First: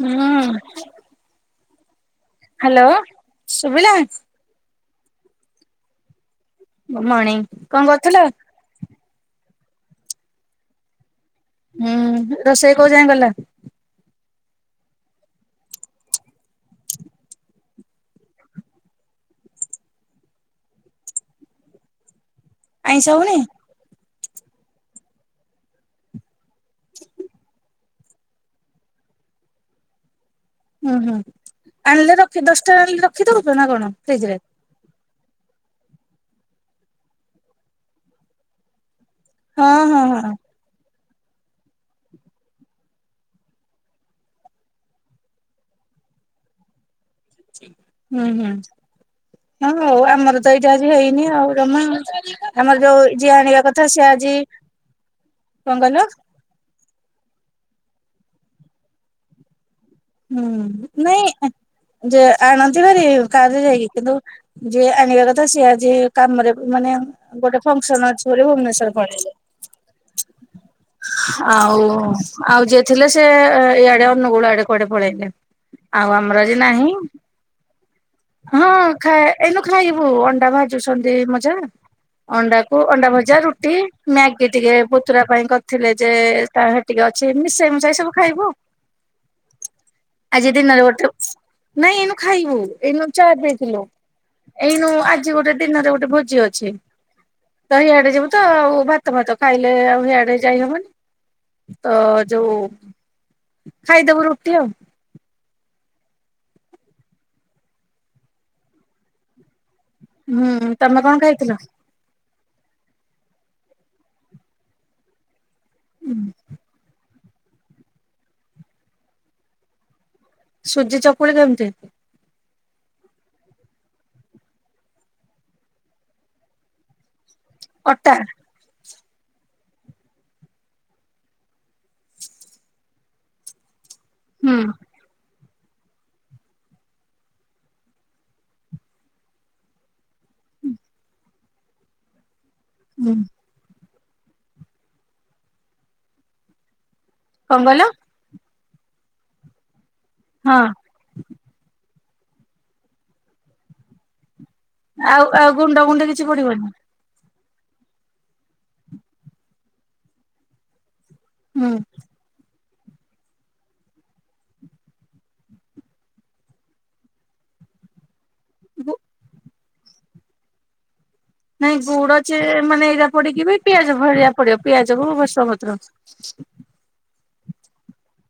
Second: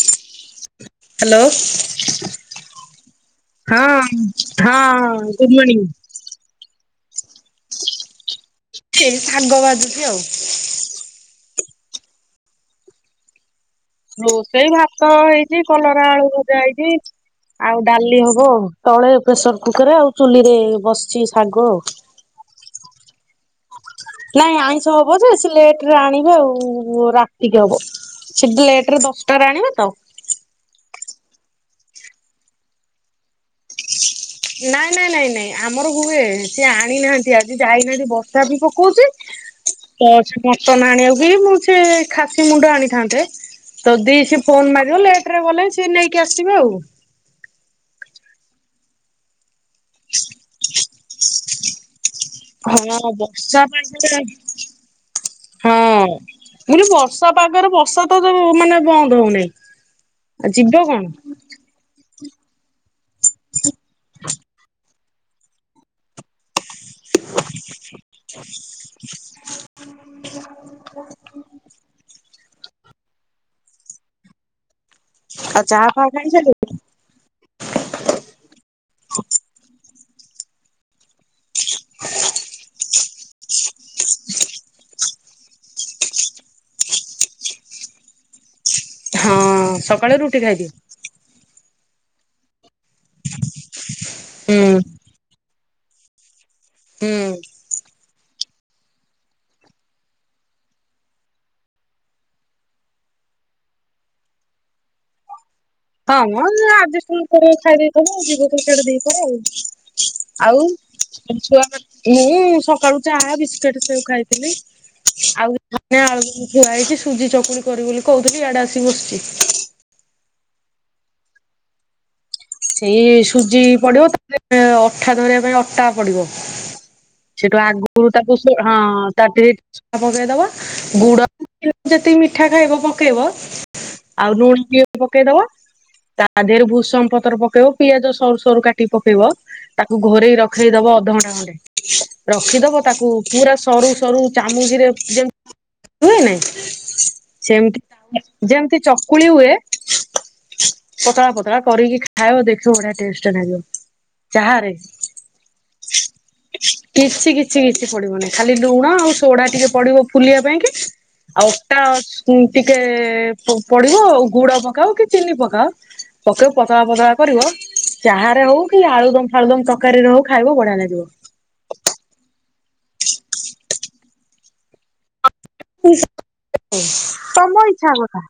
ହୁଁ ହାଲୋ। ହଁ। ହ୍ୟାଲୋ ହଁ ଶୁଭିଲା ହଁ ଗୁଡ଼୍ ମର୍ଣିିଂ। ମଣିଙ୍ଗ କଣ କରଥୁଲ? ଏଇ ସାଗ ଵାଜୁଛି ଆଉ। ହୁଁ ରୋଷେଇ କୋଉ ଯାଏଁ ଗଲା? ରୋଷେଇ ଭାତ ହେଇଚି, କଲରା, ଆଳୁ ଭଜା ହେଇଚି। ଆଉ ଡାଲି ହବ ତଳେ ପ୍ରେସର କୁକରେ ଆଉ ଚୁଲିରେ ବସଚି ଶାଗ ଆଉ। ଆଇଁଷ ହୋଉନି? ନାଇଁ ଆଇଁଷ ହବ ଯେ ସେ ଲେଟରେ ଆଣିବେ ଆଉ ରାତିକି ହବ। ସିଡ଼ି ଲେଟ ରେ ଦଶଟାରେ ଆଣିବେ ତ। ହୁଁ ହୁଁ ଆଣଲେ ରଖି ଦଶଟା ଆଣିଲେ ରଖି ଦୋଉଚ ନା କଣ ଫ୍ରିଜ ରେ? ନାଇଁ ନାଇଁ ନାଇଁ ନାଇଁ ଆମର ହୁଏ ସିଏ ଆଣିନାହାନ୍ତି ଆଜି ଯାଇନାହାନ୍ତି ବର୍ଷା ବି ପକୋଉଚି। ହଁ ହଁ ତ ହଁ ସେ ମଟନ ଆଣିବାକୁ ବି ମୁଁ ସେ ଖାସି ମୁଣ୍ଡ ଆଣିଥାନ୍ତେ। ତ ଦି ସି ଫୋନ ମାରିବ ଲେଟ ରେ ଗଲେ ସିଏ ନେଇକି ଆସିବେ ଆଉ। ଉଁ ହୁଁ ହଁ ହଉ ଆମର ତ ଏଇଟାଜି ହେଇନି ଆଉ ଜମା। ଆମର ଯୋଉ ହଁ ଯିଏ ବର୍ଷା ଆଣିବା କଥା ସିଏ ପାଗରେ ଆଜି। କଣ କଇଲ? ମୁୁ କଇଲି ବର୍ଷା ପାଗରେ ବର୍ଷା ତ ମାନେ ବନ୍ଦ ହୋଉନେଇଁ। ହୁଁ ନାଇଁ ଯେ ଆଣନ୍ତି ଭାରି କାର ରେ ଯାଇକି। କିନ୍ତୁ ଯିଏ ଆଣିବା କଥା ସିଏ ଆଜି କାମରେ ମାନେ ଗୋଟେ ଫଙ୍କସନ ଅଛି ବୋଲି ଭୁବନେଶ୍ୱର ପଳେଇଚନ୍ତି। [inaudible] ଆଉ ଆଉ ଯିଏ ଥିଲେ ସେ ଏଇଆଡେ ଅନୁଗୁଳୁ ଆଡେ କୁଆଡେ ପଳେଇଲେ। ଚାହା ଫାହା ଆଉ ଆମର ଖାଇସାରିଲଣି ଆଜିନାହିଁ। ହଁ ଖାଏ ଏଇନୁ ଖାଇବୁ ଅଣ୍ଡା ଭାଜୁଛନ୍ତି ମୋ ଜାଆ। ଅଣ୍ଡାକୁ ଅଣ୍ଡା ଭଜା ରୁଟି ମ୍ୟାଗି ଟିକେ ପତୁରା ପାଇଁ କରଥିଲେ ଯେ ତା ଟିକେ ଅଛି ମିଶେଇ ମୁଶାଇ ସବୁ ଖାଇବୁ। ହଁ ସକାଳୁ ରୁଟି ଖାଇଦିଏ। [unintelligible] ନାଇଁ ଏଇନୁ ଖାଇବୁ ଏଇନୁ ଚା ପିଇଥିଲୁ ହୁଁ ଏଇନୁ ଆଜି ଗୋଟେ ଦିନରେ ଗୋଟେ ଭୋଜି ଅ ଛି ହୁଁ। ଏଇଆଡେ ଯିବୁ। ତ ଆଉ ଭାତ ଭାତ ଖାଇଲେ ଆଉ ଆଡେ ଯାଇ ହବନି ତ ଯୋଉ ଖାଇଦବୁ ରୁଟି ଆଉ। ହଁ ମ ଆଜେଷ୍ଟମେଣ୍ଟ କରି ଖାଇ ଦେଇଥିବ ଯିବତ ସିଆଡେ ଦିପହରେ ଆଉ। ହୁଁ ଆଉ ତମେ କଣ ତମ ଖାଇଥିଲ? ଛୁଆମାନେ ଏହି ସକାଳୁ ଚାହା ବିସ୍କୁିଟ ସବୁ ଖାଇଥିଲି ଆଉ ଧନିଆ ଆଳୁ ଥୁଆ ହେଇଛି ସୁଜି ଚକୁଳି କରିବ ବୋଲି କହୁଥିଲି ଇଆଡେ ଆସିିକି ବସିଛି। ସୁଜି ଚକୁଳି କେମତି ସେଇ ସୁଜି ପଡିବ ତାପରେ ଅଠା ଧରିବା ପାଇଁ ଅଟା ପଡିବ। ସେଠୁ ଆଗରୁ ଅଟା ତାକୁ ହଁ ତା ଦେ ଛେନାପକେଇଦବ ଗୁଡ ଯେତିକି ମିଠା ଖାଇବ ପକେଇବ। ଆଉ ହୁଁ ଲୁଣି ଟିକେ ପକେଇଦବ ତା ଦେହରେ ଭୂଷଙ୍ଗ ପ ପତ୍ର ପକେଇବ ପିଆଜ ସରୁ ସରୁ କାଟି କି ପକେଇବ। ତାକୁ ଘୋରେଇ ରଖେଇଦବ ଅଧଘଣ୍ଟା ଖଣ୍ଡେ ରଖିଦବ ତାକୁ ହୁଁ ପୁରା ସରୁ ସରୁ ଚାମୁଚିରେ ଯେମି ହୁଏ ନାଇ କଣ କହିଲ ସେମତି ଯେମିତି ଚକୁଳି ହୁଏ। ହଁ। ପତଳା ପତଳା କରିକି ଖାାଉଵ ଦେଖିବ ବଢିଆ ଟେଷ୍ଟ ଲାଗିବ ଚାହାରେ। ଆଉ ଆଉ ଗୁଣ୍ଡ ଗୁଣ୍ଡି କିଛି ପଡିବନି। କିଛି କିଛି କିଛି ପଡିବନି ଖାଲି ଲୁଣ ଆଉ ସୋଡା ଟିକେ ପଡିବ ଫୁଲିବା ପାଇଁ କି? ଆଉ ହୁଁ ଅଟା ଅଛ ଟିକେ ପଡିବ ଆ ଗୁଡ ପକାଅ କି ଚିନି ପକାଅ ପକେଇବ ପତଳା ପତଳା କରିବ ଚାହାରେ ହଉ କି ଗୁ ଆଳୁଦମ ଫାଳୁଦମ ତରକାରୀରେ ହଉ ଖାଇବ ବଢିଆ ଲାଗିବ। ନାଇଁ ଗୁଡଚେ ମାନେ ଏଇଟା ପଡିକି ବି ପିଆଜ ଭଳିଆ ପଡିବ ପିଆଜକୁ ଭୁସଙ୍ଗ ପତ୍ର। ତମ ଇଚ୍ଛା କଥା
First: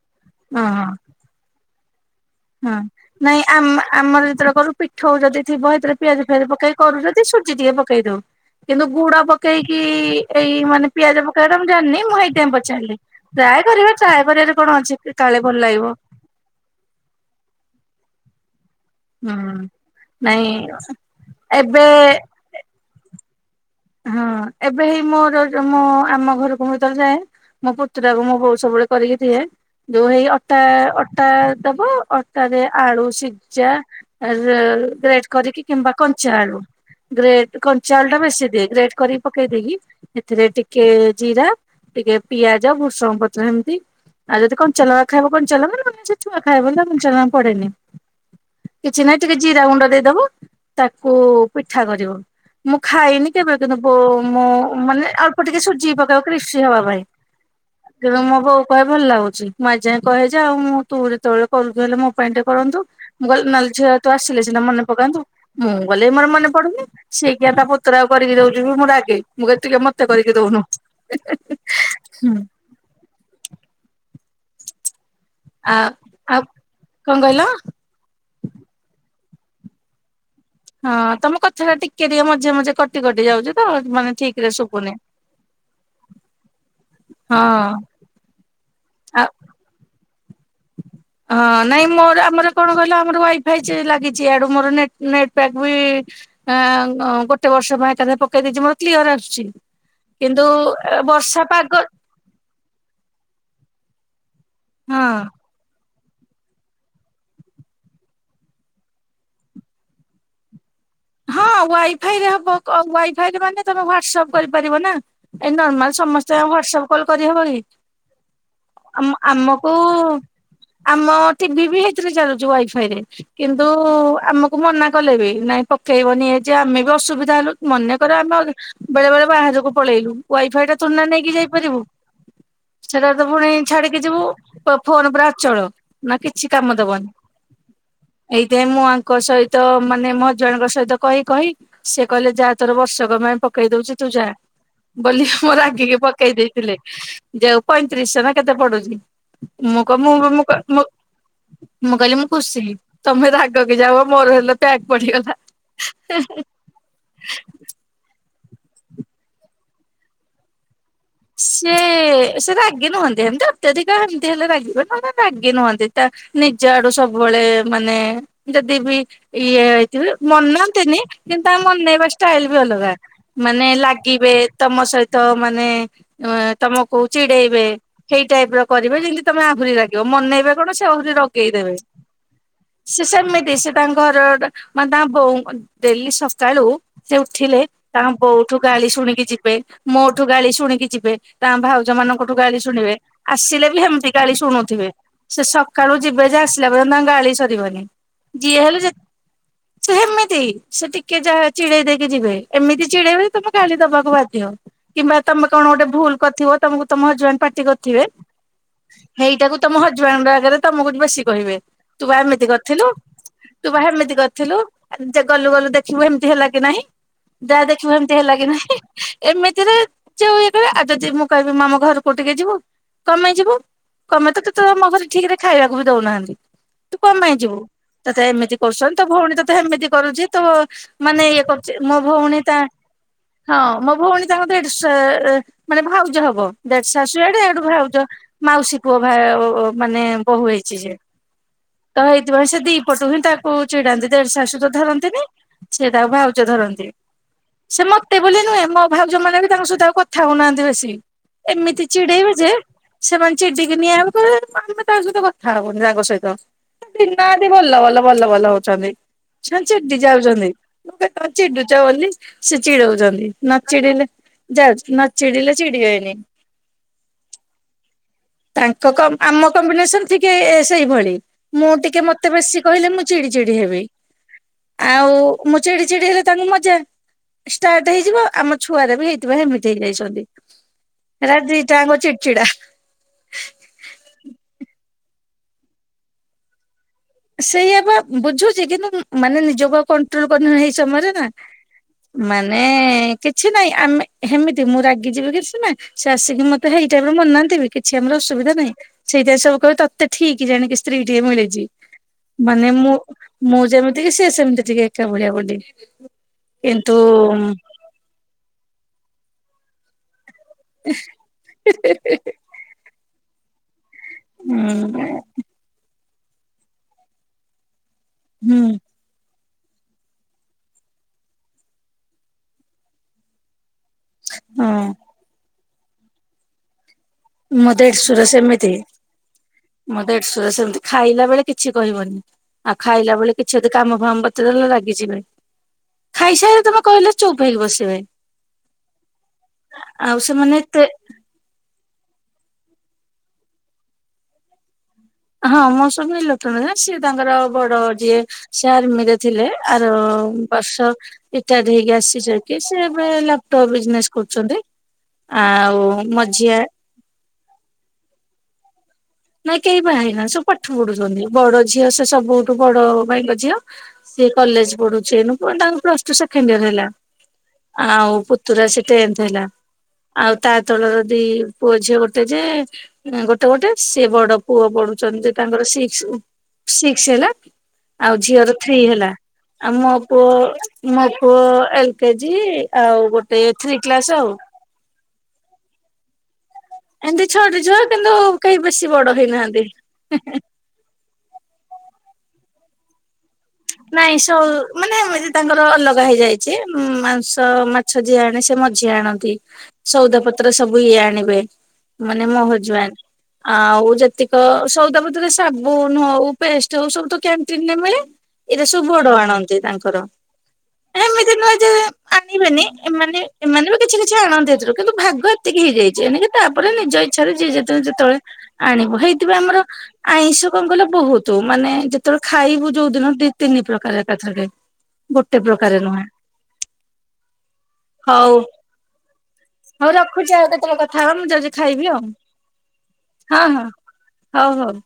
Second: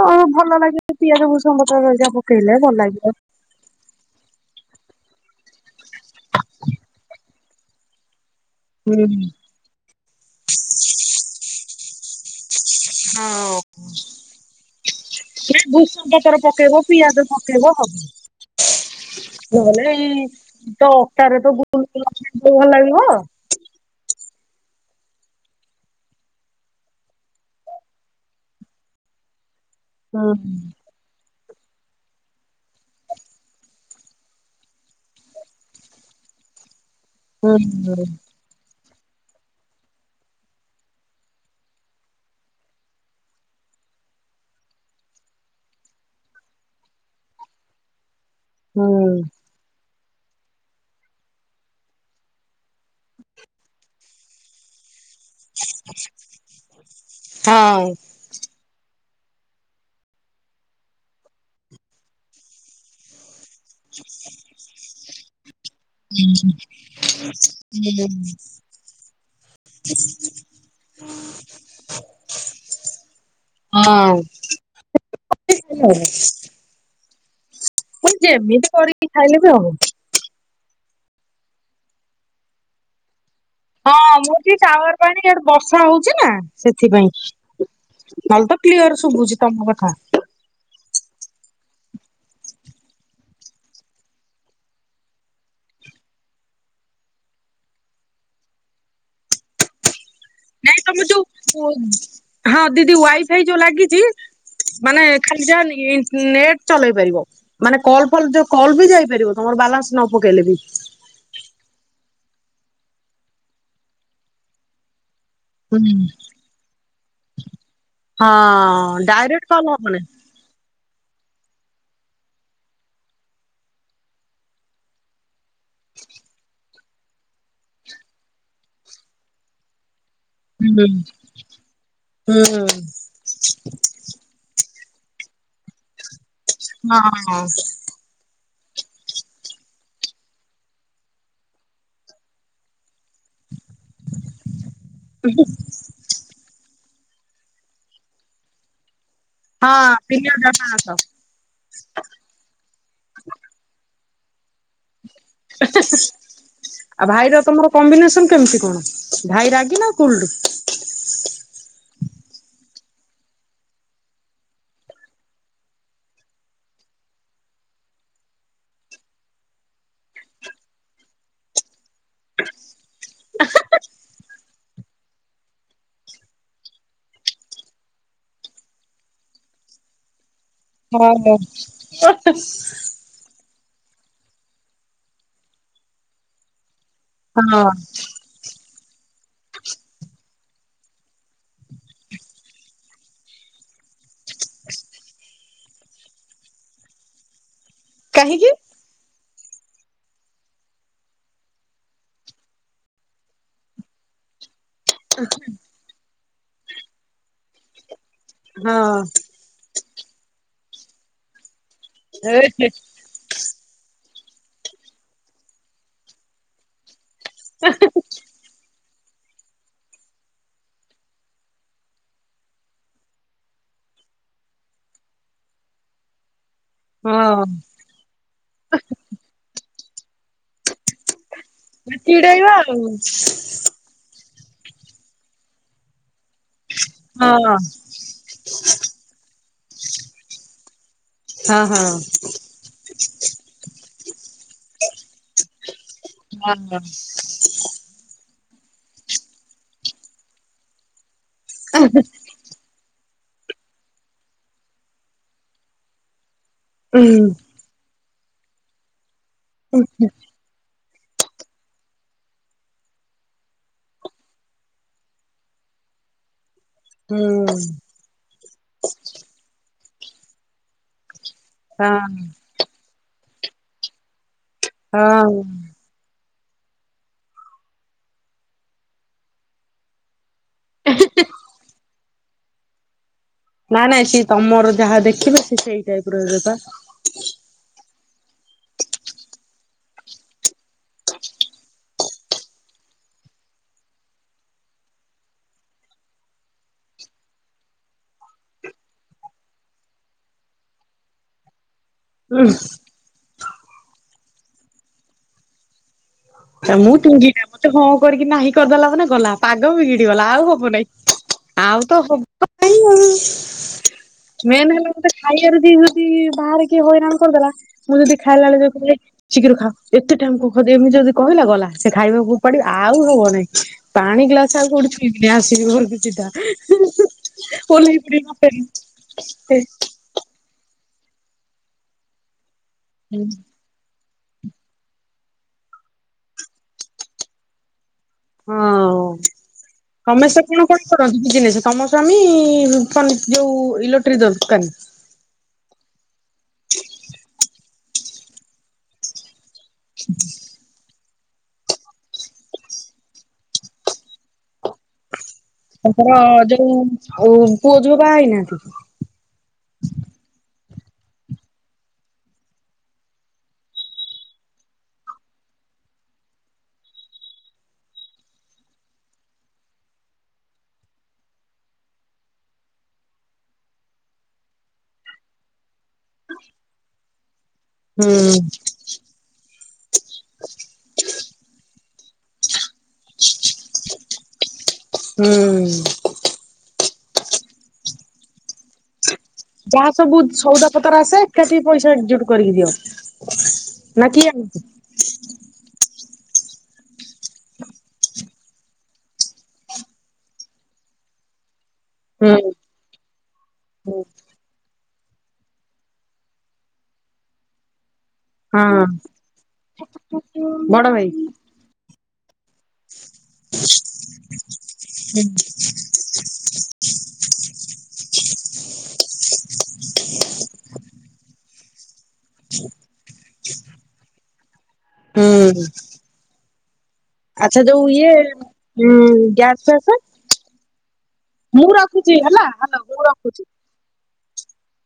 କଣ ଭଲ ଲାଗେ ହଁ ପିଆଜ ଭୂଷଙ୍ଗ ଭୂସଙ୍ଗପତ୍ର ଘରିକା ପକେଇଲେ ହଁ ଭଲ ଲାଗିବ। ନାଇଁ ଆମ ଆମର ଯେତେବେଳେ କରୁ ପିଠଉ ଯଦି ଥିବ ସେଥିରେ ପିଆଜ ଫିଆଜ ପକେଇ କରୁଜଦି ସୁଜି ଟିକେ ପକେଇ ଦଉ କିନ୍ତୁ ହୁଁ ଗୁଡ ପ ସେଇକି ଏଇ ମାନେ ପିଆଜ ପକେଇବା କଥା ମୁଁ ଜାଣିନି ମୁଁ ସେଇଥିପାଇ ପଚା ଚାଲେ ଟ୍ରାଏ ହଁ କରିବାରେ ଟ୍ରାଏ କରିବାରେ କଣ ଅଛି କାଳେ ଭଲ ଲାଗିବ। ଗାଜର ପକେଇବ ପିଆଜ ପକେଇବ ହୁଁ। ହବ ନହେଲେ ନାଇଁ ତ ଅଟାରେ ତ ଏବେ ଗୁଡପକୋଇଲେ ଭଲ ଲାଗିବ। ହଁ ଏବେ ହି ମୋର ମୁଁ ଆମ ଘରକୁ ଯେତେବେଳେ ଯାଏ ମୋ ପୁତୁରାକୁ ମୋ ବୋଉ ସବୁବେଳେ କରିକି ଦିଏ ଯୋଉ ହେଇ ହୁଁ ଅଟା ଅ ଅଟା ଦବ ଅଟାରେ ଆଳୁ ସିଜା ରେ ରେଟ କରିକି କିମ୍ବା କଞ୍ଚା ଆଳୁ ହୁଁ ଗ୍ରେଟ କଞ୍ଚା ହୁଁ। ଆଳୁ ଟା ବେଶୀ ରେଡ କରି ପକେଇ ଦେଇ କି ଏଥିରେ ଟିକେ ଜିରା ଟିକେ ପିଆଜ ଭୃଷଙ୍ଗ ପତ୍ର ଏମିତି। ଆଉ ଯଦି କଞ୍ଚାଲଙ୍କା ଖାଇବ କଞ୍ଚାଲଙ୍କା ନହେଲେ ସେଛୁଆ ଖାଇବ ବୋଲି କଞ୍ଚାଲଙ୍କା ପଡେନି। କିଛି ନାହିଁ ହଁ ଟିକେ ଜିରା ଗୁଣ୍ଡ ଦେଇଦବ ତାକୁ ପିଠା କରିବ ମୁଁ ଖାଇନି ସେଦିନ ବୋ ମୋ ମାନେ ଆଉ ଟିକେ ସୁଜି ପକେଇବ କ୍ରିସିବି ହବା ପାଇଁ ତେଣୁ ମୋ ବୋଉ କହେ ଭଲ ଲାଗୁଛି ମୁଁ ଆଜି ଯାଏ କହେ ଯେ ଆଉ ମୁଁ ତୁ ଯେତେବେଳେ କରୁଛୁ ହେଲେ ମୋ ପାଇଁ ଟିକେ କରନ୍ତୁ। ମୁଁ ଗଲେ ନହେଲେ ଝିଅ ତୁ ଆସିଲେ ସିନା ମନେ ପକାନ୍ତୁ ମୁଁ ଗଲେ ମୋର ମନେପଡୁନିସିଏ କିଆ ତା ପୁତୁରାକୁ କରିକି ଦଉଛୁ ମୁଁ ରାଗେ ମୁଁ କହେ ମତେ କରିକି ଦଉନୁ। ହଁ ଆ ଆଉ କଣ କହିଲ। ମୁହି ଯେମିତି କରିକି ଖାଇଲେ ବି ହବ। ହଁ ତମ କଥା ଟା ଟିକେ ଟିକେ ମଝେ ମଝେ କଟି କଟି ଯାଉଛି ତ ହଁ ମାନେ ଠିକ ରେ ମୋରଟିକେ ଶୁଭୁନି ଟାୱାର ପାଉନି ବର୍ଷା ହଉଛି ନା ସେଥିପାଇଁ, ହଁ ଆଉ ନହେଲେ ତ କ୍ଲିୟର ଶୁଭୁଛି ତମ କଥା। [inaudible] ହଁ ନାଇଁ ମୋର ଆମର କଣ କହିଲ ଆମର ୱାଇଫାଇ ଚି ଲାଗିଛି ଆଡୁ ମୋର ନେଟ ନେଟପ୍ୟାକ୍ ବି ଆ ଗୋଟେ ବର୍ଷ ପାଇଁ ଏକାଥର ପକେଇ ଦେଇଛି ମୋର କ୍ଲିୟର ଆସୁଛି। କିନ୍ତୁ ନାଇଁ ତମ ଏ ଯୋଉ ବର୍ଷା ପାଗ ହଁ ଦିଦି ୱାଇଫାଇ ଯୋଉ ଲାଗିଛି ମାନେ ଖାଲି ଯା ନେଟ୍ ଚଲେଇ ପାରିବ ମାନେ କଲ ଫଲ ଜ କଲ୍ ବି ଯାଇପାରିବ ତମର ବାଲାନ୍ସ ନ ପକେଇଲେ ବି ହଁ ୱାଇଫାଇ ରେ ହବ କ ୱାଇଫାଇରେ ମାନେ ତମେ ହ୍ୱାଟସଆପ୍ କରିପାରିବ ନାଁ ଏଇ ହଁ ନର୍ମାଲ ସମସ୍ତେ ଆଉ ୱାଡ଼ଆପ୍ କଲ କରିହବ କି ହଁ ଆମ ଡାଇରେକ୍ଟ କଲ ହବନି ଆମକୁ ଆମ ଟିଭି ବି ହେଇ ଥିରେ ଚାଲୁଛି ୱାଇଫାଇ ରେ କିନ୍ତୁ ଆମକୁ ମନା କଲେ ବି ନାଇଁ ପକେଇବନି ଏ ଯେ ଆମେ ବି ଅସୁବିଧା ହେଲୁ ମନେକର ଆମେ ବେଳେ ବେଳେ ବାହାରକୁ ପଳେଇଲୁ ୱାଇଫାଇ ଟା ହୁଁ ତୁନା ନେଇକି ଯାଇପାରିବୁ ହୁଁ ସେଟାରେ ତ ପୁଣି ଛାଡି କି ଯୋଉ ଫୋନ ପୁରାଅଚଳ ନା କିଛି କାମ ଦବନି ହଁ ଏଇଥି ପାଇଁ ମୁଁ ଆଙ୍କ ସହିତ ମାନେ ମୋର ଜଣଙ୍କ ସହିତ କହି କହି ସେ କହିଲେ ଯା ତୋର ବର୍ଷକ ପାଇଁ ପକେଇ ଦଉଛି ତୁ ଯା ବୋଲି ମୋର ରାଗିକି ପକେ ଏଇ ଦେଇଥିଲେ ଯଉ ପଇଁତିରିଶ ନା କେତେ ପଡୁଛି ହଁ ମୁଖ ମୁ ତିନି ହଜାର ମୁଖ ମୁକୁ ପାଁଶହ। ମୁଁ କହିଲି ମୁଁ ଖୁସି ଥିଲି ତମେ ରାଗ କି ଯାଅ ମୋର ହେଲେ ପ୍ୟାଗ ପଡିିଗଲା [unintelligible] ହେଁ ହେଁ ଆଉ ଭାଇର ତମର କମ୍ବିନେସନ କେମିତି କଣ ଭାଇ ରାଗି ନା କୁଲଡ ସେ ସେ ରାଗି ନୁହନ୍ତି ଏମିତି ଅତ୍ୟଧିକ ଏମିତି ହେଲେ ରାଗିବେ ନହେଲେ ରାଗି ନୁହନ୍ତି ତା ନିଜ ଆଡୁ ସବୁବେଳେ ମାନେ ଯଦି ବି ଇଏ ହେଇଥିବେ ମନାନ୍ତିନି କିନ୍ତୁ ତା ମନେଇବା ଷ୍ଟାଇଲ ବି ଅଲଗା ମାନେ ଲାଗିବେ ତମ ସହିତ ମାନେ ତମକୁ ଚିଡେଇବେ ହେଇ ଟାଇପ ର କରିବେ ଯେମିତି ତମେ ଆହୁରି ରାଗିବ ମନେଇବା ଭଲ ସେ ଆହୁରି ହଁ ରଗେଇଦେବେ ସେ ସେମିତି ସେ ତାଙ୍କର ମାନେ ତାଙ୍କ ବୋଉଙ୍କୁ ଡେଲି ସକାଳୁ ସେ ଉଠିଲେ ହଁ ତାଙ୍କ ବୋଉଠୁ ଗାଳି ଶୁଣିକି ଯିବେ ମୋଠୁ ଗାଳି ଶୁଣିକି ଯି ତାଙ୍କ ଭାଉଜ ମାନଙ୍କଠୁ ଗାଳି ଶୁଣିବେ ଆସିଲେ ବି ହେମିତି ଗାଳି ଶୁଣୁଥିବେ ସେ ସକାଳୁ ଯିବେ ଯେ ଆସିଲା ବେଳ ତାଙ୍କ ଗାଳି ସରିବନି କାହିଁକି? ଯିଏ ହେଲେ ଯେ [inaudible] ସେ ସେମିତି ସେ ଟିକେ ଯାହା ଚିଡେଇ ଦେଇକି ଯିବେ ଏମିତି ଚିଡେଇ ବେ ଯେ ତମେ ଗାଳି ଦବାକୁ ବାଧ୍ୟ କିମ୍ବା ତମେ କଣ ଗୋଟେ ଭୁଲ କରିଥିବ ତମକୁ ତମ ହଜବେଣ୍ଟେ ପାଟି କରୁଥିବେ ହଁ ସେଇଟାକୁ ତମ ହଜବେଣ୍ଟେ ଆଗରେ ତମୁକୁ ବେଶୀ କହିବେ ତୁ ପା ଏ ଏମିତି କରିଥିଲୁ। ତୁ ପା ହେମିତି କରିଥିଲୁ ଯେ ଗଲୁ ଗଲୁ ଦେଖିବୁ ଏମତି ହେଲା କି ନାହିଁ ଯାହା ଦେଖିବୁ ହେମତି। ହେଲା କି ନାଇଁ ଏମିତିରେ ଚୁଇ ଆଉ ଯଦି ମୁଁ କହିବି ଆମ ଘରକୁ ଟିକେ ଯିବୁ କମାଇଁ ଯିବୁ। କମାଇ ତ ତେ ତମଘରେ ଠିକ୍ ରେ ଖାଇବାକୁ ବି ଦଉନାହାନ୍ତି। ତୁ କ ପାଇଁ ହଁ ଯିବୁ ତତେ ଏମିତି କରୁଚନ୍ତି ତୋ ଭୋଉଣୀ ତତେ ହେମିତି କରୁଚି ତୋ ମାନେ ଇଏ କର ମୋ ଭୋଉଣୀ ଚିଡେଇବା ତା ଆଉ ହଁ ମୋ ଭୋଉଣୀ ତାଙ୍କ ଦେ ସେ ମାନେ ଭାଉଜ ହବ। ଦେଢ ହଁ ଶାଶୁଆଡୁ ଆଡୁ ଭାଉଜ ମାଉସୀ ପୁଅ ଭା ମାନେ ବୋହୁ ହେଇଛି ସେ। ହଁ ହଁ। ତ ସେଇଥିପାଇଁ ସେ ଦି ପଟୁ ହିଁ ତାକୁ ଚିଡାନ୍ତି ଦେଢ ଶାଶୁ ତ ଧରନ୍ତିନେହିଁ। ସେ ତାକୁ ଭାଉଜ ଉଁ ଧରନ୍ତି ସେ ମତେ ବୋଲି ନୁହେଁ ମୋ ଭାଉଜ ମାନେ ବି ତାଙ୍କ ସହିତ ଆଉ କ କଥା ହଉନାହାନ୍ତି ବେଶୀ ଏମିତି ଚିଡେଇବେ ଯେ ସେମାନେ ଚିଡିକି ନିଆଁ କହିବେ ଆମେ ତାଙ୍କ ସହିତ କଥା ହବୁନି ତାଙ୍କ ସହିତ ଦିନ ରାତି ବଲ ବଲ ବଲ ବଲ ହଉଛନ୍ତି ସେ ଚିଡି ଯାଉଚନ୍ତି। ତମେ ଚିଡୁଚ ବୋଲି ସେ ଚିଡଉଚନ୍ତି ନ ଚିଡିଲେ ଯାଉଚି। ନ ଚିଡ଼ିିଲେ ଚିଡ଼ି ବେନେହିଁ। ହୁଁ। ତାଙ୍କ କ ଆମ କମ୍ବିନେସନ୍ ଠିକ୍ ସେଇଭଳି ମୁଁ ହଁ ଟିକେ ମତେ ବେଶି କହିଲେ ମୁଁ ଚିଡି ଚିଡି ହେବି ଆଉ ହଁ। ମୁଁ ଚିଡି ଚିଡି ହେଲେ ତାଙ୍କୁ ମଜା ଷ୍ଟାର୍ଟ ହେଇଯିବ ଆମ ଛୁଆରେ ବି ହେଇଥିବ ହେମିତି। ତି ନେଇଛନ୍ତି ଏରା ଦି ଟାଆଙ୍କ ଚିଡି ଚିଡା। ନା ନାଇଁ ସିଏ ତମର ଯାହା ଦେଖିବେ ସେ ସେଇ ଟାଇପ୍ ର ହେବେପା। ସେଇଆା ପା ବୁଝୁଚି କିନ୍ତୁ ମାନେ ନିଜକୁ ଆଉ କଣ୍ଟ୍ରୋଲ କରିହୋଉ ନେହିଁ ଏଇ ସମୟରେ ନା। ମାନେ କିଛି ନାଇଁ ଆମେ ହେମିତି ମୁଁ ରାଗି ଯିବି କି ସିନା। ସେ ଆଷିକି ମତେ ହେଇଟାଇ ମିରେ ମନାନ୍ତି ବି କିଛି ଆମର ଅସୁବିଧା ନାହିଁ। ସେଇଥିପାଇଁ ସବୁ କହିବେ ତତେ ଠିକ୍ ଜାଣିକି ସ୍ତ୍ରୀ ଟିଏ ମିଳିଚି। ଉଁ ମାନେ ମୁଁ ମୁଁ ଯେମିତି କି ସିଏ ସେମିତି ଟିକେ ଏକା ଭଳିଆ ବୋଲି। ଆଚ୍ଛା ମୁଁ କିନ୍ତୁ ଟୁଙ୍ଗିଟା ମତେ ହଁ। ହଁ କରିକି ନାହିଁ କରିଦେଲା ମାନେ ଗଲା ପାଗ ବି ଗିଡି ଗଲା ଆଉ ହବ ନେହିଁ ଆଉ ତ ହବ। ମେନ୍ ହେଲା ହୁଁ ମତେ ଖାଇବା। କେମିତି ହେଉଚି ବାହାରି କି ହଇରାଣ କରିଦେଲା ମୁଁ ଯଦି ଖାଇଲା ହୁଁ ବେଳେ ସେମିତି ହୁଏ। ଶୀଘ୍ର ଖାଅ ଏତେ ଟାଇମି କଣ ଖାଉଚୁ ଏମିତି ଯଦି କହିଲା ଗଲା ସେ ଖାଇବାକୁ ଫୋପାଡିବ ଆଉ ହବ ନାହିଁ। ପାଣି ଗ୍ଲାସେ ହଁ ଆଉ କୋଉଠି ଛୁଇଁମିନେହିଁ ଆସିମି ଘରକୁ ମୋ ସିଧା। ଓହ୍ଲେଇ ଦେଢଶୁର ପଡି କି ମତେ ସେମିତି ଦେ। ମୋ ଦେଢଶୁର ସେମିତି ଖାଇଲା ବେଳେ କିଛି କହିବନି। ଆଉ ଖାଇଲା ବେଳେ କିଛି ଯିଏ କାମ ଫାମ ବତେଇ ଦେଲେ ରାଗିଯିବେ ଖାଇସାଇଲେ ତମେ କହିଲେ ଚୁପ୍ ହେଇକି ବସିବେ। ହଁ ଆଉ ଆଉ ତମେ ସେ ସେମାନେ ପୁଣ ଏତେ କରୁଚନା ଜିନିସ ତମ ସ୍ୱାମୀ ଫୋନ୍ ଯୋଉ ଇଲୋକ୍ଟ୍ରି ଦୋରକାନି। ହଁ ମୋ ସମୀ ଇଲୋକ୍ଟ୍ରୋନିକ ସିଏ ତାଙ୍କର ବଡ ଯିଏ ସେ ଆର୍ମିରେ ଥିଲେ ଆର ବର୍ଷ। ରିଟାଡ଼ ହେଇକି ଆସିଚନ୍ତି ସେ ଏବେ ଲାପ୍ ଟପ୍ ବିଜିନେସେ କରୁଚନ୍ତି। ଆଉ ମଝିଆ। ଓଉ ପୁଅ ଝିଅ ବାହା ହେଇନାହାନ୍ତି? ନାଇଁ କେହି ବାହା ହେଇ ନାହାନ୍ତି ସବୁ ପାଠ ପଢୁଚନ୍ତି। ବଡ ଝିଅ ସେ ସବୁଠୁ ବଡ ଭାଇଙ୍କ ଝିଅ। ସିଏ କଲେଜ୍ ପଢୁଛି ଏଇନୁ ତାଙ୍କର ପ୍ଲସ୍ ଟୁ ସେକେଣ୍ଡେ ଇୟର ହେଲା। ଆଉ ପୁତୁରା ସେ ଟେନଥ ହେଲା। ଆଉ ତା ତଳର ଦି ପୁଅ ଝିଅ ଗୋଟେ ଯେ ଗୋଟେ ଗୋଟେ। ସେ ବଡ ପୁଅ ପଢୁଛନ୍ତି। ତାଙ୍କର ସିକ୍ସ ସିକ୍ସ ହେଲା ହୁଁ ଆଉ ଝିଅର ଥ୍ରୀ ହେଲା। ଆମ ପୁଅ ମୋ ପୁଅ ଏଲ କେଜି ଆଉ ଗୋଟେ ଥ୍ରୀ କ୍ଲାସ୍ ଆଉ। ହୁଁ। ଏମିତି ଛଟିଛ କିନ୍ତୁ କେହି ବେଶୀ ବଡ ହେଇନାହାନ୍ତି। ଯାହା ସବୁ ସଉଦା ପତ୍ରର ଆସେ ଏକାଠି ପଇସା ଏକଜୁଟ୍ କରିକି ଦିଅ। ନା ନାଇଁ କିଏ ସୋଲ୍। ଆଣିଛି? ମାନେ ଏମତି ତାଙ୍କର ଅଲଗା ହେଇଯାଇଚି। ମାଂସ ମାଛ ଯିଏ ଆଣେ ସେ ମଝିଆ ଆଣନ୍ତି। ସଉଦା ପତ୍ର ସବୁ ଇଏ ଆଣିବେ। ମାନେ ମୋ ହୁଁ ହଜ୍ ବେନ୍ଟ୍ ଆଉ ଯେତିକ ସଉଦପ ରେ ସାବୁନ୍ ହଉ ପେଷ୍ଟ ହଉ ସବୁ ତ କ୍ୟାଣ୍ଟିନରେ ମିଳେ। ଏଇରା ହଁ ସବୁ ବଡ଼ ଆଣନ୍ତି ତାଙ୍କର ବଡ ଭାଇ ଏମିତି ନୁହେଁ। ଯେ ଆଣିବେନି ଏମାନେ ଏମାନେ ବି କିଛି କିଛି ଆଣନ୍ତି କିନ୍ତୁ ଭାଗ ଏତିକି ହେଇଯାଇଛି ଏଣିକି ତାପରେ ନିଜ ଇଚ୍ଛାରେ ଯିଏ ଯେତେବେଳେ ଯେତେବେଳେ ଆଣିବ ହେଇଥିବ ଆମର। ଆଇଁଷ କଣ କଲେ ବହୁତୁ ମାନେ ଯେତେବେଳେ ଖାଇବୁ ଯୋଉ ଦିନ ଦି ତିନି ପ୍ରକାରେ ଏକାଥରେ ଗୋଟେ ହୁଁ ପ୍ରକାର ନୁହେଁ। ଆଚ୍ଛା ଯୋଉ ଇଏ ହଉ ଉଁ ଗ୍ୟାସ ହଉ ଫ୍ୟାସ ରଖୁଚି ଆଉ କେତେବେଳେ କଥା ହେବା। ମୁଁ ଯାଉଚି ଖାଇବି ଆଉ। ରଖୁଛି ହେଲା ହ୍ୟାଲୋ ମୁଁ ହଁ ରଖୁଛି। ହଁ ହଉ ହଉ।